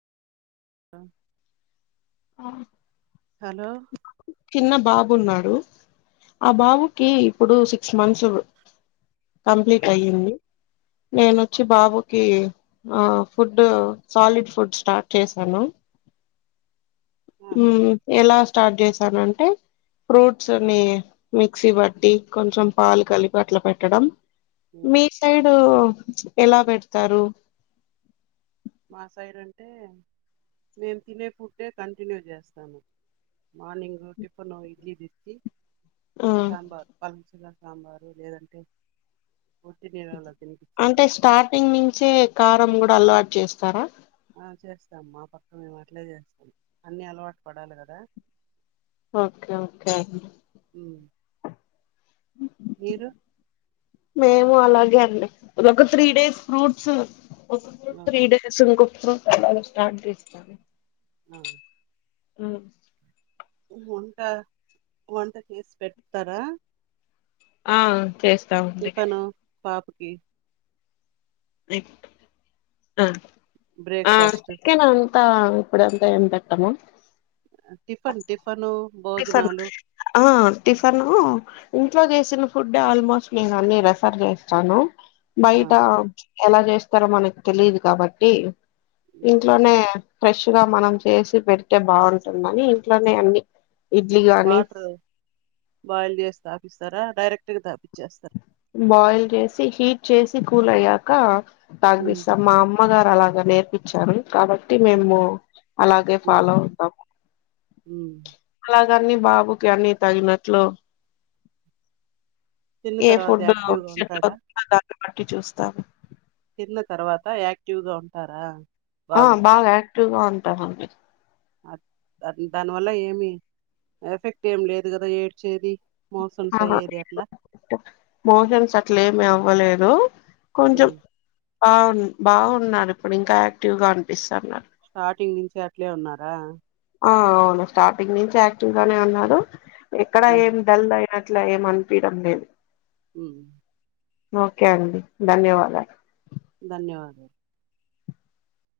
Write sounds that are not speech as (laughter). అ hello బాబు ఉన్నాడు ఆ బాబుకి ఇప్పుడు సిక్స్ మంత్సు కంప్లీట్ అయింది నేనొచ్చి బాబుకి ఆ ఫుడ్ సాలిడ్ ఫుడ్ స్టార్ట్ చేశాను ఆ మ్మ్ చెప్పండి ఎలా స్టార్ట్ చేశారూ టె ఫ్రూట్స్ని మిక్సీ బట్టి కొంచెం పాలు కలిపి అట్లా పెట్ ట్టడం ఉమ్. మీ సైడూ ఎలా పెడతారు మా సైడ్ అంటే నేను తినే ఫుడ్డే కంటిన్యూ చేస్తాను మార్నింగ్ టిఫిన్ ఇడ్లీ తెచ్చి ఆ సాంబార్ పలచగా సాంబారు లేదంటే ఒట్టి నీళ్ళలో అంటే తినిపించేది స్టార్టింగ్ నుంచే కారం కూడా అలవాటు చేస్తారా ఆ చేస్తాం మా పక్క మేము అట్లే చేస్తాం అన్నీ అలవాటు పడాలి కదా ఓకే ఓకే మ్మ్ మీరు మేము అలాగే అండి ఒక త్రీ డేస్ ఫ్రూట్స్ ఒక ఫ్రూట్ ఆ త్రీ డేస్ ఇంకో ఫ్రూట్ సలాడ్ స్టార్ట్ చేస్తాము ఆ మ్మ్ వంట వంట చేసి పెడతారా ఆ చేస్ ఇ పను పాప్ కే ఆ ఆ ఆ బ్రేక్ఫాస్ట్ చికేను అంత ఇప్పుడంతా ఏం పెట్టాము ఆ టిఫన్ టిఫను టిఫన్ భోజనాలు ఆ ఆ టిఫను ఇంట్లో చేసిన ఫుడ్ ఆల్మోస్ట్ నేను అన్ని రెఫర్ చేస్తాను ఆ బయట ఎలా చేస్తారో మనకు తెలిదు కాబట్టి ఇంట్లోనే ఫ్రెష్ గా మనం చేసి పెడితే బాగుంటుందని ఇంట్లోనే అన్ని ఇడ్లీ గాని వాటర్ బాయిల్ చేసి తాపీస్తారా డైరెక్ట్ గా తాపిచేస్తారా బాయిల్ చేసి హీట్ చేసి కూల్ అయ్యాక ఉమ్ తాగదీస్తామ్ మామ్ అమ్మగారు అలాగా నేర్పిచ్చారు కాబట్టి ఉమ్ మేము అలాగే ఉమ్ ఫాలో అవుతాము ఉమ్. అలాగన్ని బాబుకి అన్ని తగినట్లు తిన్న ఏ తర్వాత ఫుడ్డు యాక్టివ్ గా ఉంటాడా (unintelligible) పట్టి చూస్తాము తిన్న తర్వాత యాక్టివ్ గా ఉంటారా ఆ బాబు బాగ యా క్టీవ్ గా ఉంటాడండి అ అన్ దానివల్ల ఏమి ఎఫెక్ట్ ఏమి లేదు కదా ఏడ్చేది మోషన్స్ ఆహా అయ్యేది లేదు అట్లా మోషన్స్ అట్లేమి అవ్వలే దు కొంచం ఉమ్. బావు బాగున్నారు ఇప్పుడు ఇంకా యాక్టివ్ గా అనిపిస్తన్నారు స్టార్టింగ్ నుంచి అట్లే ఉన్నారా ఆ అవును స్టార్టింగ్ నుంచి యాక్టివ్ గానే ఉన్నారు ఎక్కడ ఏం డల్ అట్లా ఏమనిపయడం లేదు హ్మ్ ఓకే అండి ధన్యవాదాలు ధన్యవాదాలు